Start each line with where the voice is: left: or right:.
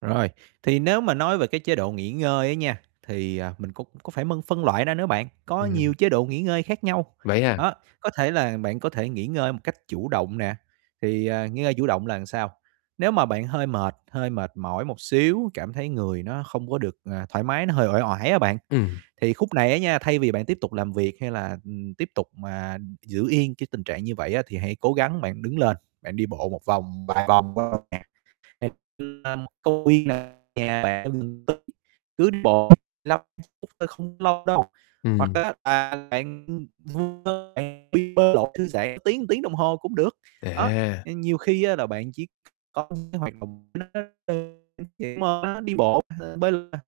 right: Rồi, thì nếu mà nói về cái chế độ nghỉ ngơi á nha, thì, à, mình có có phải mân phân loại ra nữa bạn, có nhiều
left: Ừm.
right: chế độ nghỉ ngơi khác nhau.
left: Vậy à?
right: Đó, có thể là bạn có thể nghỉ ngơi một cách chủ động nè, thì, à, nghỉ ngơi chủ động là làm sao? Nếu mà bạn hơi mệt, hơi mệt mỏi một xíu, cảm thấy người nó không có được, à, thoải mái, nó hơi uể oải á bạn,
left: Ừm.
right: thì khúc này á nha, thay vì bạn tiếp tục làm việc hay là, ừm, tiếp tục, à, giữ yên cái tình trạng như vậy á, thì hãy cố gắng bạn đứng lên, bạn đi bộ một vòng vài vòng quanh một nhà, [unintelligible] như là công viên nè, nhà bạn ở gần tới cứ đi bộ lăm phút, ưm, thôi không lâu đâu. Hoặc
left: Ừm.
right: á, là bạn, ừm, vu vơ nè, đi bơi lội thư giãn tiếng tiếng đồng hồ cũng được, đó,
left: À!
right: ừm, nhiều khi á, là bạn chỉ có cái hoạt động nó rất đơn giản [unintelligible] đi bộ hay bơi nè,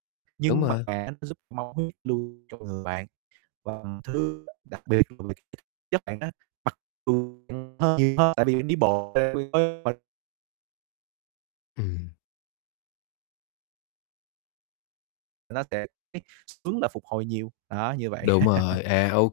left: Đúng
right: nhưng mà
left: mà.
right: nó giúp máu huyết lưu trong người bạn và thứ đặc biệt [unintelligible] chất bạn đó mặc dù bạn hơn nhiều hơn tại vì bạn đi bộ [unintelligible]
left: Ừm.
right: Nó sẽ [unintelligible] hướng là phục hồi nhiều, đó như vậy
left: Đúng rồi, à, OK,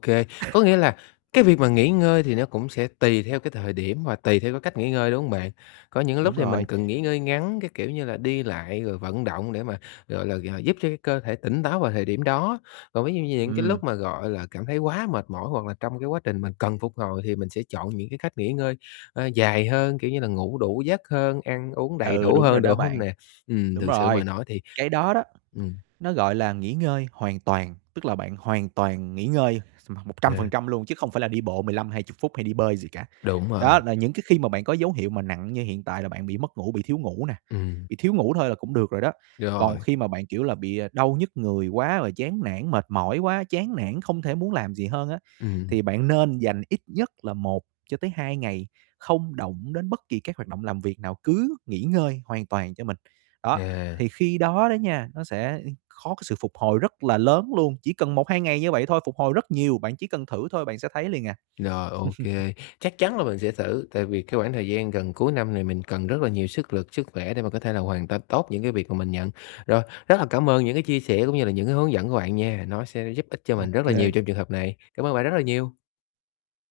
left: có nghĩa là cái việc mà nghỉ ngơi thì nó cũng sẽ tùy theo cái thời điểm và tùy theo cái cách nghỉ ngơi, đúng hông bạn? Có những lúc
right: Đúng
left: thì mình
right: rồi.
left: cần nghỉ ngơi ngắn, cái kiểu như là đi lại rồi vận động để mà, gọi là, g giúp cho cái cơ thể tỉnh táo vào thời điểm đó. Còn ví dụ như những cái
right: Ừm.
left: lúc mà, gọi là, cảm thấy quá mệt mỏi hoặc là trong cái quá trình mình cần phục hồi thì mình sẽ chọn những cái cách nghỉ ngơi, a, dài hơn, kiểu như, là ngủ đủ giấc hơn, ăn uống đầy
right: Ừ,
left: đủ
right: đúng rồi
left: hơn,
right: đó
left: đúng hông
right: bạn,
left: nè? Ừm,
right: đúng
left: thực sự
right: rồi,
left: mà nói thì
right: cái đó đó,
left: ừm.
right: nó gọi là nghỉ ngơi hoàn toàn, tức là bạn hoàn toàn nghỉ ngơi [unintelligible] một trăm phần
left: À.
right: trăm luôn chứ không phải là đi bộ 15, 20 phút hay đi bơi gì cả.
left: Đúng rồi.
right: Đó là những cái khi mà bạn có dấu hiệu nặng như hiện tại là bạn bị mất ngủ, bị thiếu ngủ nè,
left: Ừm.
right: bị thiếu ngủ thôi là cũng được rồi đó. Còn
left: Rồi.
right: khi mà bạn, kiểu là, bị, à, đau nhức người quá rồi chán nản, mệt mỏi quá, chán nản không thể muốn làm gì hơn á,
left: Ừm.
right: thì bạn nên dành ít nhất là 1-2 ngày không động đến bất kỳ các hoạt động làm việc nào, cứ nghỉ ngơi hoàn toàn cho mình. Đó,
left: À.
right: thì khi đó đó nha, nó sẽ, ưm, khó cái sự phục hồi rất là lớn luôn, chỉ cần 1, 2 ngày như vậy thôi, phục hồi rất nhiều, bạn chỉ cần thử thôi bạn sẽ thấy liền à.
left: Rồi, OK, chắc chắn là mình sẽ thử, tại vì cái khoảng thời gian gần cuối năm này mình cần rất là nhiều sức lực, sức khỏe để mà có thể là hoàn tất tốt những cái việc mà mình nhận. Rồi, rất là cảm ơn những cái chia sẻ cũng như là những cái hướng dẫn của bạn nha, nó sẽ giúp ích cho mình rất là nhiều
right: OK.
left: trong trường hợp này. Cảm ơn các bạn rất là nhiều.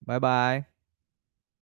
right: Bye bye.